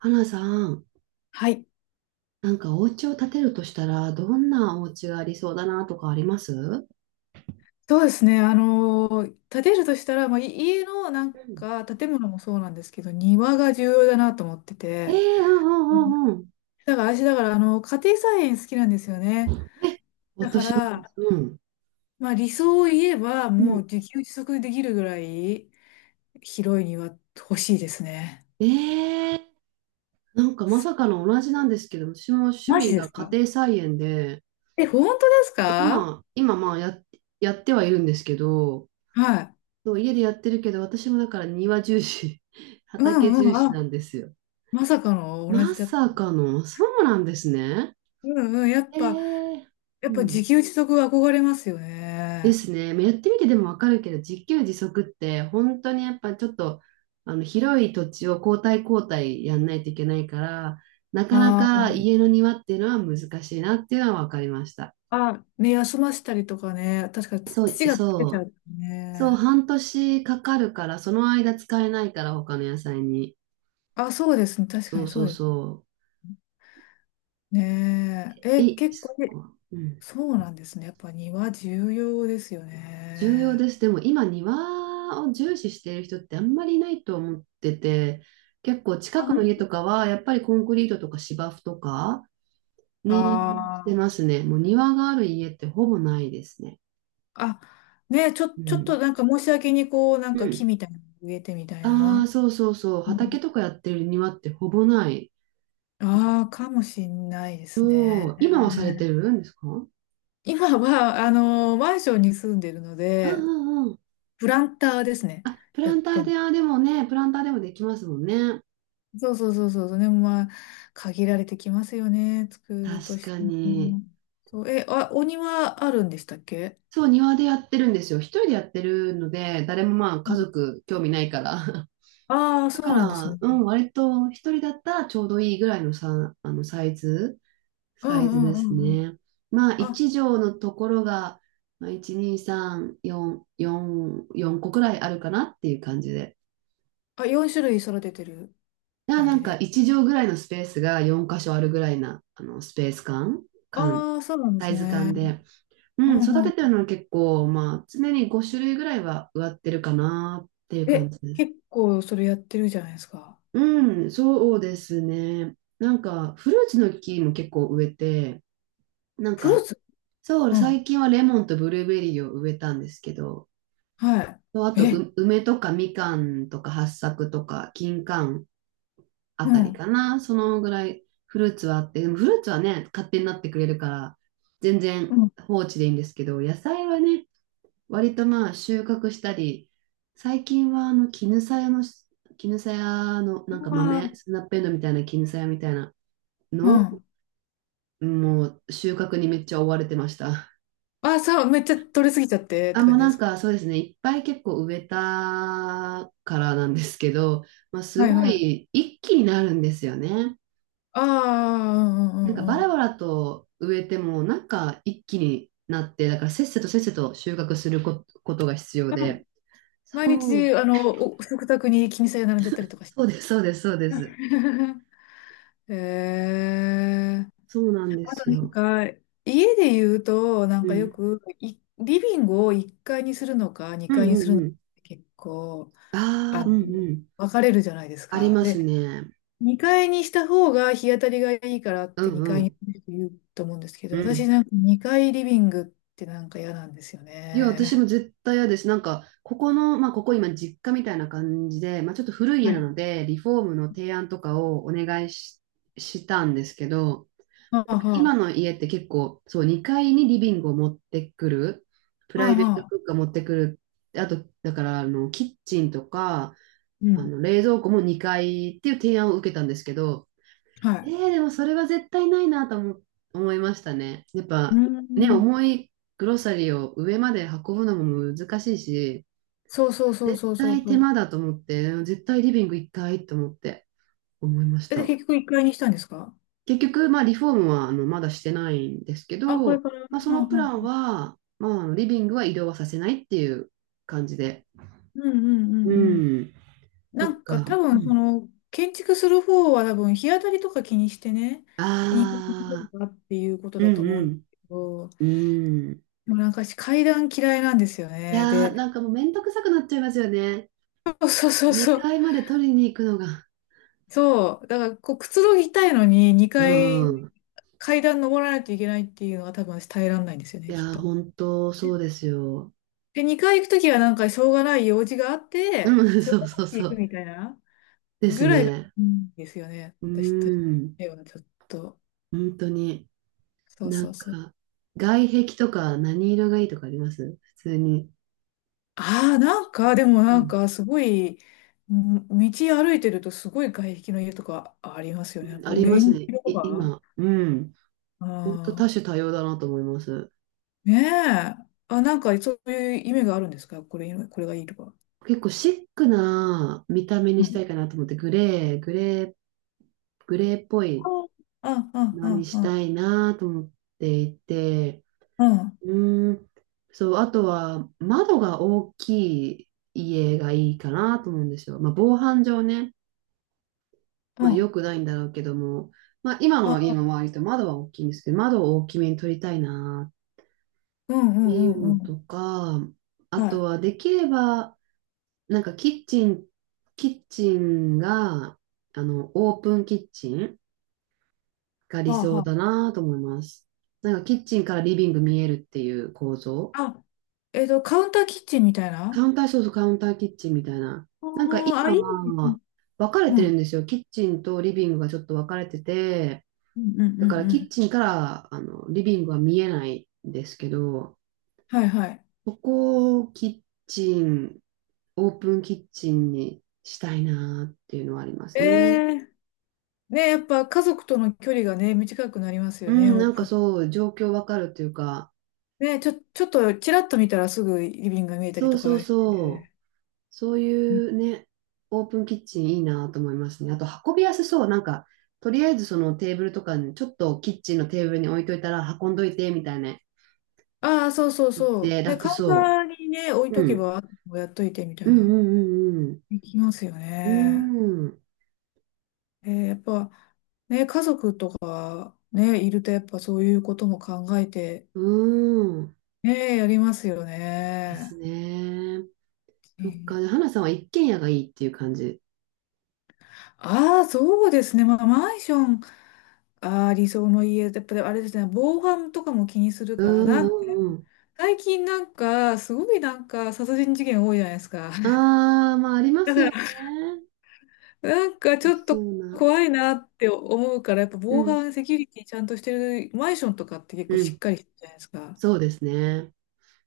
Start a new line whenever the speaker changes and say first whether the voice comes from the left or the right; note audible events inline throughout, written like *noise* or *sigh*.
right: 花さん、
left: はい、
right: なんかお家を建てるとしたら、どんなお家がありそうだなとかありますう
left: そうですね。建てるとしたら、い家のなん
right: ん。
left: か建物もそうなんですけど、庭が重要だなと思って
right: え
left: て、
right: えー。うんう
left: うん
right: んうんうん。
left: だから家庭菜園好きなんですよね。
right: え、
left: だか
right: 私もです。
left: ら、
right: うん。
left: 理想を言えば、
right: う
left: も
right: ん。
left: う自給自足できるぐらい広い庭欲しいですね。
right: ええー、なんかまさかの同じなんですけど、私も趣
left: マジ
right: 味
left: で
right: が
left: す
right: 家
left: か？
right: 庭菜園で、
left: え、本当です
right: そう
left: か？
right: 今やってはいるんですけど、
left: はい。
right: そう家でやってるけど、私もだから庭重視、*laughs*
left: う
right: 畑
left: んう
right: 重
left: ん。
right: 視
left: あ、
right: なんですよ。
left: まさかの同じ
right: ま
left: だ。
right: さかの、そうなんですね。
left: うんうん。
right: ええ
left: やっ
right: ー。う
left: ぱ自
right: ん。
left: 給自足は憧れますよ
right: で
left: ね。
right: すね。まあやってみてでもわかるけど、自給自足って本当にやっぱちょっと広い土地を交代交代やんないといけないから、なかなか家の庭っていうのは難しいなっていうのはわかりました。
left: あ、ね、休ませたりとかね、確かにつ
right: そう、
left: 土が溶け
right: そ
left: ちゃ
right: う、
left: う
right: そう、
left: ね。
right: 半年かかるから、その間使えないから他の野菜に。
left: あ、そうですね、確か
right: そう
left: にそ
right: そ
left: う
right: う
left: です
right: そ
left: ね。
right: う。
left: え、
right: え、
left: 結
right: そっ
left: 構、え
right: か。うん。
left: そうなんですね。やっぱ庭重要ですよ
right: 重要で
left: ね。
right: す。でも今庭を重視している人ってあんまりいないと思ってて、結構近
left: あ、ほ
right: く
left: ん
right: の家
left: と。
right: とかはやっぱりコンクリートとか芝生とか
left: あ
right: ね、して
left: ー、
right: ますね。もう庭がある家ってほぼないですね。
left: あ、ね、
right: う
left: ちょっと
right: ん。
left: なんか申し訳にこう、なん
right: う
left: か木
right: ん。
left: みたいなの植えてみたい
right: ああ、
left: な。
right: そうそうそう。
left: うん。
right: 畑とかやってる庭ってほぼない。
left: ああ、かもしんないです
right: そ
left: ね。
right: う。今はされてるんですか？うん
left: 今は、マンションに住んでるの
right: う
left: で、
right: んうん。
left: プランターですね。
right: あ、プ
left: や
right: ラ
left: っ
right: ンタ
left: て
right: ー
left: んの？
right: で、あ、でもね、プランターでもできますもんね。
left: そうそうそうそう。でも限られてきますよね。作ると
right: 確
left: し
right: か
left: て
right: に。
left: も。そう、え、あ、お庭あるんでしたっけ？
right: そう、庭でやってるんですよ。一人でやってるので、誰もまあ家族興味ないから。
left: ああー、
right: *laughs* だ
left: そ
right: か
left: うなんです
right: ら、
left: ね。
right: うん、割と一人だったらちょうどいいぐらいのさ、サイズ、
left: う
right: サイズ
left: んう
right: で
left: んう
right: す
left: んうん。
right: ね。まあ、
left: あ、
right: 1畳のところが、まあ、1、2、3、4、4、4個くらいあるかなっていう感じで。
left: 4種類育ててる
right: だから
left: 感
right: な
left: じ
right: んか
left: で。
right: 1畳ぐらいのスペースが4箇所あるぐらいな、スペース感、感、
left: ああ、そうなんで
right: サ
left: す
right: イズ
left: ね。
right: 感で。う
left: う
right: ん、育
left: んう
right: て
left: ん。
right: てるのは結構、まあ、常に5種類ぐらいは植わってるかなっていう感
left: え、
right: じです。
left: 結構それやってるじゃないですか。
right: うん、そうですね。なんか、フルーツの木も結構植えて、なん
left: フルー
right: か、
left: ツ。
right: そう、
left: う
right: 最
left: ん。
right: 近はレモンとブルーベリーを植えたんですけど、
left: は
right: そうあ
left: い。
right: と、
left: え、
right: 梅とかみかんとか八朔とか金柑あ
left: う
right: たり
left: ん。
right: かな。そのぐらいフルーツはあって、でもフルーツはね、勝手になってくれるから、全
left: う
right: 然
left: ん。
right: 放置でいいんですけど、野菜はね、割とまあ収穫したり、最近は絹さやの、なんか
left: あ
right: 豆、
left: あ、
right: スナッペンドウみたいな絹さやみたいな
left: う
right: のを
left: ん。
right: もう収穫にめっちゃ追われてました。
left: あ、そう、めっちゃ取れすぎちゃってっ
right: あ、
left: て
right: もう
left: 感じ
right: な
left: で
right: ん
left: すか？
right: かそうですね、いっぱい結構植えたからなんですけど、まあ、す
left: はい
right: ご
left: はい。
right: い一気になるんですよね。
left: ああ、うんう
right: なん
left: ん
right: か
left: うん
right: バ
left: う
right: ラ
left: ん。
right: バラと植えてもなんか一気になって、だからせっせとせっせと収穫するとが必要
left: あ、
right: で。そ
left: 毎日、
right: う、
left: お食卓に気にさえ並んじゃったりとかし
right: そ
left: て。
right: うです、そうです、そうです。
left: *laughs* へえ。
right: そうなんで
left: あと
right: す
left: なん
right: よ。
left: か、家で言うと、
right: う
left: よ
right: ん。
left: く、いリビングを1階にするのか、
right: うん
left: 2階に
right: う
left: する
right: ん
left: の
right: う
left: かっ
right: ん。
left: て結構、
right: あ
left: あ
right: あ、う
left: の、
right: んうん。
left: 分かれるじゃないです
right: あり
left: か。
right: ます
left: で、
right: ね。
left: 2階にした方が日当たりがいいからっ
right: う
left: て
right: ん
left: 2
right: う
left: 階に
right: ん。
left: する人言うと思うんですけ
right: う
left: ど、私
right: ん。
left: なんか2階リビングってなんか嫌なんですよ
right: いや、私も
left: ね。
right: 絶対嫌です。なんか、ここの、まあ、ここ今、実家みたいな感じで、まあ、ちょっと古い家
left: は
right: な
left: い。
right: ので、リフォームの提案とかをお願いし、したんですけど、
left: はあ
right: 今
left: は
right: の家って結構、そう、2階にリビングを持ってくる、プ
left: あ。
right: ラ
left: は
right: イベー
left: あは
right: ト
left: あ。
right: 空間持ってくる、あと、だから、キッチンとか、
left: うん。
right: 冷蔵庫も2階っていう提案を受けたんですけど、
left: はい。
right: でもそれは絶対ないなと思いましたね。やっ
left: う
right: ぱね、
left: ん。
right: 重いグロサリーを上まで運ぶのも難しいし、
left: そうそうそう
right: 絶
left: そうそう
right: 対
left: そ
right: 手
left: う。
right: 間だと思って、絶対リビング1回と思って思いまし
left: え、で、
right: た。
left: 結局一階にしたんですか？
right: 結局、まあリフォームはまだしてないんですけ
left: あ、これ
right: ど、
left: から。う
right: まあ、そのプラン
left: ん
right: は、まあ、リビングは移動はさせないっていう感じで。
left: うんうんう
right: う
left: んうんうん。
right: ん、そ
left: な
right: っ
left: んか
right: か。
left: 多
right: う
left: 分、そ
right: ん。
left: の、建築する方は多分、日当たりとか気にしてね、二階
right: ああ、
left: かっていうこと
right: う
left: だと思うんです
right: ん
left: けど、で
right: うん、うん。
left: もなんか私階段嫌いなんですよ
right: い
left: ね。
right: やー、
left: で、
right: なんかもうめんどくさくなっちゃいますよね。
left: そうそうそうそ
right: 2
left: う。
right: 階まで取りに行くのが、
left: そう。だから、こう、くつろぎたいのに、2階、
right: うん。
left: 階段登らないといけないっていうのは多分私耐えられないんですよ
right: い
left: ね、きっ
right: やー、
left: と。
right: 本当そうですよ。
left: で、2回行くときはなんかしょうがない用事があって、
right: うん、*laughs*
left: しょう
right: そう
left: がなく
right: そう
left: て行
right: そ
left: く
right: う。
left: みたいな
right: で
left: ぐ
right: す
left: らいがい
right: ね。
left: いんですよね。
right: う
left: 私とし
right: ん、
left: てはちょっと。
right: 本当に。
left: そう
right: な
left: そ
right: ん
left: うそう。
right: か、外壁とか何色がいいとかあります？普通に。
left: ああ、なんか、でも
right: う
left: なん
right: ん、
left: かすごい、ん道歩いてるとすごい外壁の家とかありますよね。なんか
right: あ
left: オ
right: りま
left: レ
right: す
left: ンジ
right: ね。
left: 色とか。
right: 今。うん。
left: あ
right: 本当多
left: あ、
right: 種多様だなと思います。
left: ねえ。あ、なんかそういう意味があるんですか？これ、これがいいとか。
right: 結構シックな見た目に
left: う
right: した
left: ん。
right: いかなと思って、グレー、グレー、グレーっぽ
left: あ、
right: い
left: あ、あ、
right: のに
left: あ、
right: し
left: あ、
right: たいなと思っていて、
left: あ、あ、
right: うーん。そう、あとは窓が大きい家がいいかなと思うんですよ。まあ、防犯上ね、まあ、
left: あ、
right: 良くないんだろうけども、まあ、今の家の
left: あ、
right: 周りと窓は大きいんですけど、窓を大きめに取りたいなっ
left: うんう
right: てい
left: ん
right: う
left: うん
right: の
left: う
right: と
left: ん。
right: か、あ
left: は
right: と
left: い。
right: はできれば、なんかキッチンが、オープンキッチンが理
left: はあは
right: 想だ
left: あ。
right: なと思います。なんかキッチンからリビング見えるっていう構造。
left: あ、えっと、カウンターキッチンみたい
right: カ
left: な。
right: ウンター、そうそう、カウンターキッチンみたいな。
left: あ
right: なんか
left: ー、あ、
right: 今
left: いいですね。
right: は分かれ
left: う
right: てる
left: ん。
right: んですよ。キッチンとリビングがちょっと分かれてて、
left: うんうんう
right: だか
left: ん
right: ら
left: う
right: キッ
left: ん。
right: チンからリビングは見えないんですけど、
left: はいはい。
right: ここをキッチン、オープンキッチンにしたいなっていうのはありま
left: え
right: すね。
left: え、ね、やっぱ家族との距離がね、短くなります
right: う
left: よね、
right: ん、
left: オ
right: な
left: ー
right: んか
left: プン。
right: そう、状況分かるというか、
left: ね、ちょっとちらっと見たらすぐリビングが見えたり
right: そう
left: と
right: そ
left: か
right: う
left: し
right: そう。
left: て。
right: そういうね、オープンキッチンいいなと思いますね。あと運びやすそう。なんか、とりあえずそのテーブルとかに、ちょっとキッチンのテーブルに置いといたら運んどいてみたいな
left: ああ、そうそう
right: 言っ
left: そ
right: て
left: う。ね、
right: 楽
left: カウンタ
right: そ
left: ーにね、置い
right: う。
left: と
right: う
left: け
right: ん。
left: ば、あともやっといてみた
right: う
left: い
right: ん
left: な。
right: うんうん
left: できますよ
right: う
left: ね。
right: ん。うーん。
left: えーやっぱ、ね、家族とかね、いるとやっぱそういうことも考えて、
right: うーん。
left: ねえ、やりますよ
right: です
left: ね。
right: ね。そっか。花さんは一軒家がいいっていう感じ。
left: ああー、そうですね。まあ、マンション、ああ、理想の家、やっぱりあれですね、防犯とかも気にする
right: う
left: から、な
right: ん
left: んか、
right: うんうん。
left: 最近なんか、すごいなんか、殺人事件多いじゃないですか。*laughs*
right: ああ、まあありま
left: だ
right: す
left: か
right: よ
left: ら、
right: ね。
left: なんかちょっ
right: そ
left: と
right: うな。
left: 怖いなって思うから、やっぱ
right: う
left: 防
right: ん。
left: 犯セキュリティちゃんとしてるマンションとかって結構
right: う
left: しっ
right: ん。
left: かりしてるじゃないですか。だか
right: そうですね。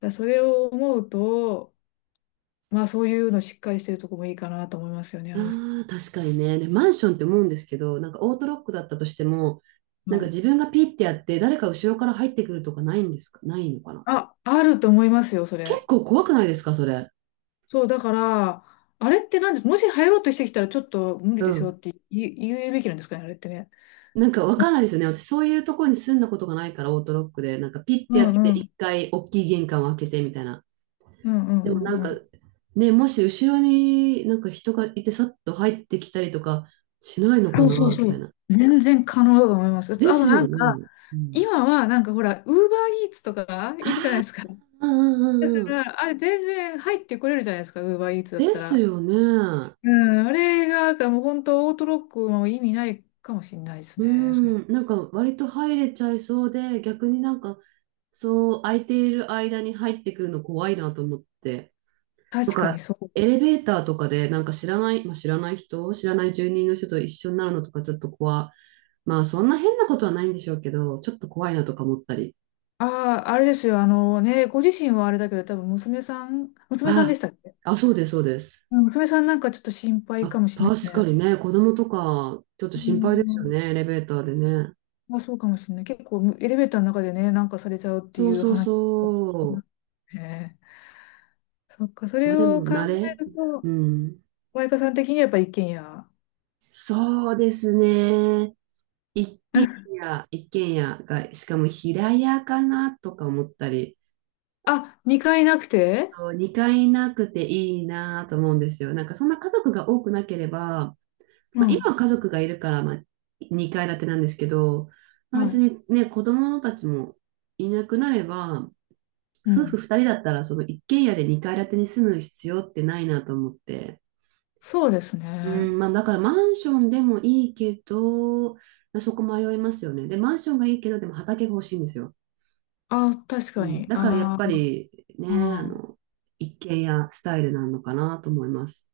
left: らそれを思うと、まあそういうのしっかりしてるとこもいいかなと思いますよね、あの人。
right: ああ、確かにね。で、マンションって思うんですけど、なんかオートロックだったとしても、な
left: は
right: んか自
left: い。
right: 分がピッてやって、誰か後ろから入ってくるとかないんですか？ないのかな？
left: あ、あると思いますよ、そ
right: 結
left: れ。
right: 構怖くないですか？それ。
left: そう、だから、あれってなんです、もし入ろうとしてきたらちょっと無理
right: う
left: ですよ
right: ん。
left: って言うべきなんですかね、あれってね。
right: なんかわかんないですよね。私、そういうところに住んだことがないから、オートロックで、なんかピッ
left: う
right: てやって、
left: んう
right: 一
left: ん。
right: 回大きい玄関を開けてみたいな。
left: うんう
right: でも
left: ん
right: な
left: う
right: ん
left: ん
right: か、
left: うん。
right: ね、もし後ろになんか人がいて、さっと入ってきたりとかしないのか
left: そうそう
right: なみ
left: そ
right: たい
left: う。
right: な。
left: 全然可能だと思います。あ
right: で
left: とあと
right: す
left: な
right: よ
left: んか、
right: ね。うん。
left: 今はなんかほら、ウーバーイーツとかがいるじゃないですか。
right: うん
left: だ
right: うん
left: か
right: うんうん。
left: らあれ全然入ってこれるじゃないですか、ウーバーイーツだっ
right: で
left: た
right: す
left: ら。
right: よね。
left: うん、あれが、もう本当オートロックも意味ないかもしれないです
right: うー
left: ね。それ
right: ん、なんか割と入れちゃいそうで、逆になんかそう空いている間に入ってくるの怖いなと思って。と
left: 確かに
right: か、
left: そう。
right: エレベーターとかでなんか知らない、まあ、知らない住人の人と一緒になるのとかちょっと怖、まあそんな変なことはないんでしょうけど、ちょっと怖いなとか思ったり。
left: ああ、あれですよ。あのね、ご自身はあれだけど、多分娘さんで
right: あ、
left: したっけ？
right: あ、そうです、そうです。
left: うん娘さんなんかちょっと心配
right: あ、
left: かもしれないです
right: 確か
left: ね。
right: にね、子供とかちょっと
left: う
right: 心配ですよ
left: ん、
right: ね、エレベーターでね。
left: まあ、そうかもしれない。結構エレベーターの中でね、なんかされちゃうって
right: そ
left: い
right: う
left: う
right: そう
left: 話を聞きま
right: そ
left: すね。そっか、そ
right: う。ま
left: れ
right: あで
left: を
right: も
left: 考
right: 慣れ。
left: える
right: う
left: と、
right: ん。
left: マイカさん的にはやっぱ一軒家。
right: そうですね。一軒
left: *laughs*
right: 一軒家が、しかも平屋かなとか思ったり、
left: あ、2階なくて？
right: そう、2階なくていいなと思うんですよ。なんかそんな家族が多くなければ、
left: う
right: まあ、今
left: ん。
right: は家族がいるから、まあ、2階建てなんですけど、まあ、
left: は
right: 別
left: い。
right: にね、子供たちもいなくなれば、
left: う
right: 夫婦
left: ん。
right: 2人だったらその一軒家で2階建てに住む必要ってないなと思って。
left: そうです
right: う
left: ね。
right: ん、まあ、だからマンションでもいいけど、まあ、そこ迷いますよね。で、マンションがいいけど、でも畑が欲しいんですよ。
left: あ、確
right: う
left: か
right: ん、
left: に。
right: だからやっ
left: あ
right: ぱ
left: ー
right: りね、
left: あー、
right: 一軒家スタイルなのかなと思います。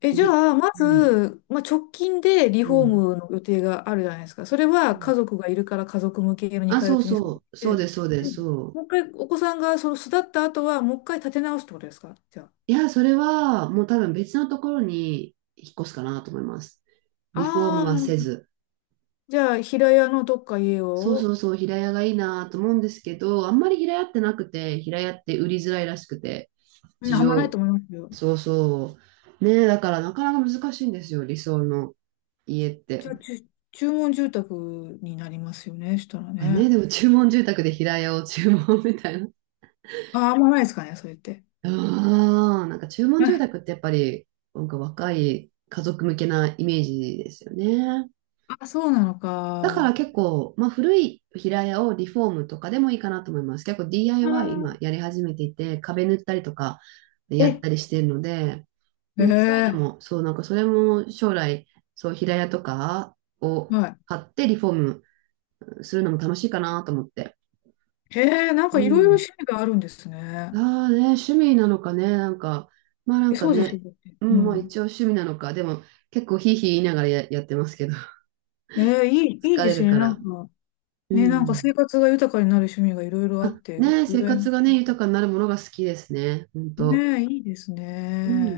left: え、じ
right: で、
left: ゃあ、ま
right: うん、
left: ず、まあ、直近でリ
right: う
left: フォー
right: ん、
left: ムの予定があるじゃないですか。それ
right: う
left: は
right: ん。
left: 家族がいるから家族向けの
right: あ、
left: 2階
right: そ
left: 建
right: う
left: てにさ
right: そう、そう
left: れ
right: で
left: て、
right: す、そうで
left: で
right: す、
left: も
right: そう。
left: もう一回お子さんがその巣立った後は、もう一回建て直すってことですかじゃあ。
right: いや、それはもう多分別のところに引っ越すかなと思います。リフォーム
left: あ
right: は
left: あ、
right: せず。
left: じゃあ、平屋のどっか家
right: そうそ
left: を、
right: うそう、平屋がいいなと思うんですけど、あんまり平屋ってなくて、平屋って売りづらいらしくて。
left: うん
right: 事
left: あんまない
right: 情
left: と思いますよ。
right: そうそう。ねえ、だからなかなか難しいんですよ、理想の家っ
left: じ
right: て。
left: ゃあ、注文住宅になりますよね、したら
right: あね、
left: ね。
right: でも注文住宅で平屋を注文みたいな。
left: ああ、あんまないですかね、それって。
right: *laughs* ああ、なんか注文住宅っ
left: *laughs*
right: てやっぱり、なんか若い家族向けなイメージですよね。
left: あ、そうなの
right: だから
left: か。
right: 結構、まあ古い平屋をリフォームとかでもいいかなと思います。結構
left: あ
right: DIY 今
left: ー
right: やり始めていて、壁塗ったりとかやっ
left: え、
right: たりしてるので、
left: え
right: うん、そういうの
left: え
right: も、そう、なんかそれも将来、そう、平屋とかを
left: はい。
right: 買ってリフォームするのも楽しいかなと思って。
left: へえ、なん
right: う
left: かいろいろ
right: ん。
left: 趣味があるんですね。
right: ああね、趣味なのかね、なんか、まあな
left: え、
right: んか
left: そうですよ
right: ね、
left: ね。だって
right: う
left: う
right: ん、まあ一
left: ん。
right: 応趣味なのか、でも結構ひいひい言いながらやってますけど、*laughs*
left: いい
right: 疲
left: で
right: れ
left: す
right: る
left: ね。
right: か
left: な
right: ら。
left: んか、
right: う
left: ね、なんか
right: ん。
left: 生活が豊かになる趣味がいろいろあっ
right: あ、
left: て、う
right: ね、生
left: らやま
right: 活
left: し
right: がね、豊かになるものが好きですね、本
left: い。ね
right: 当。
left: え、いいです
right: うん。
left: ね。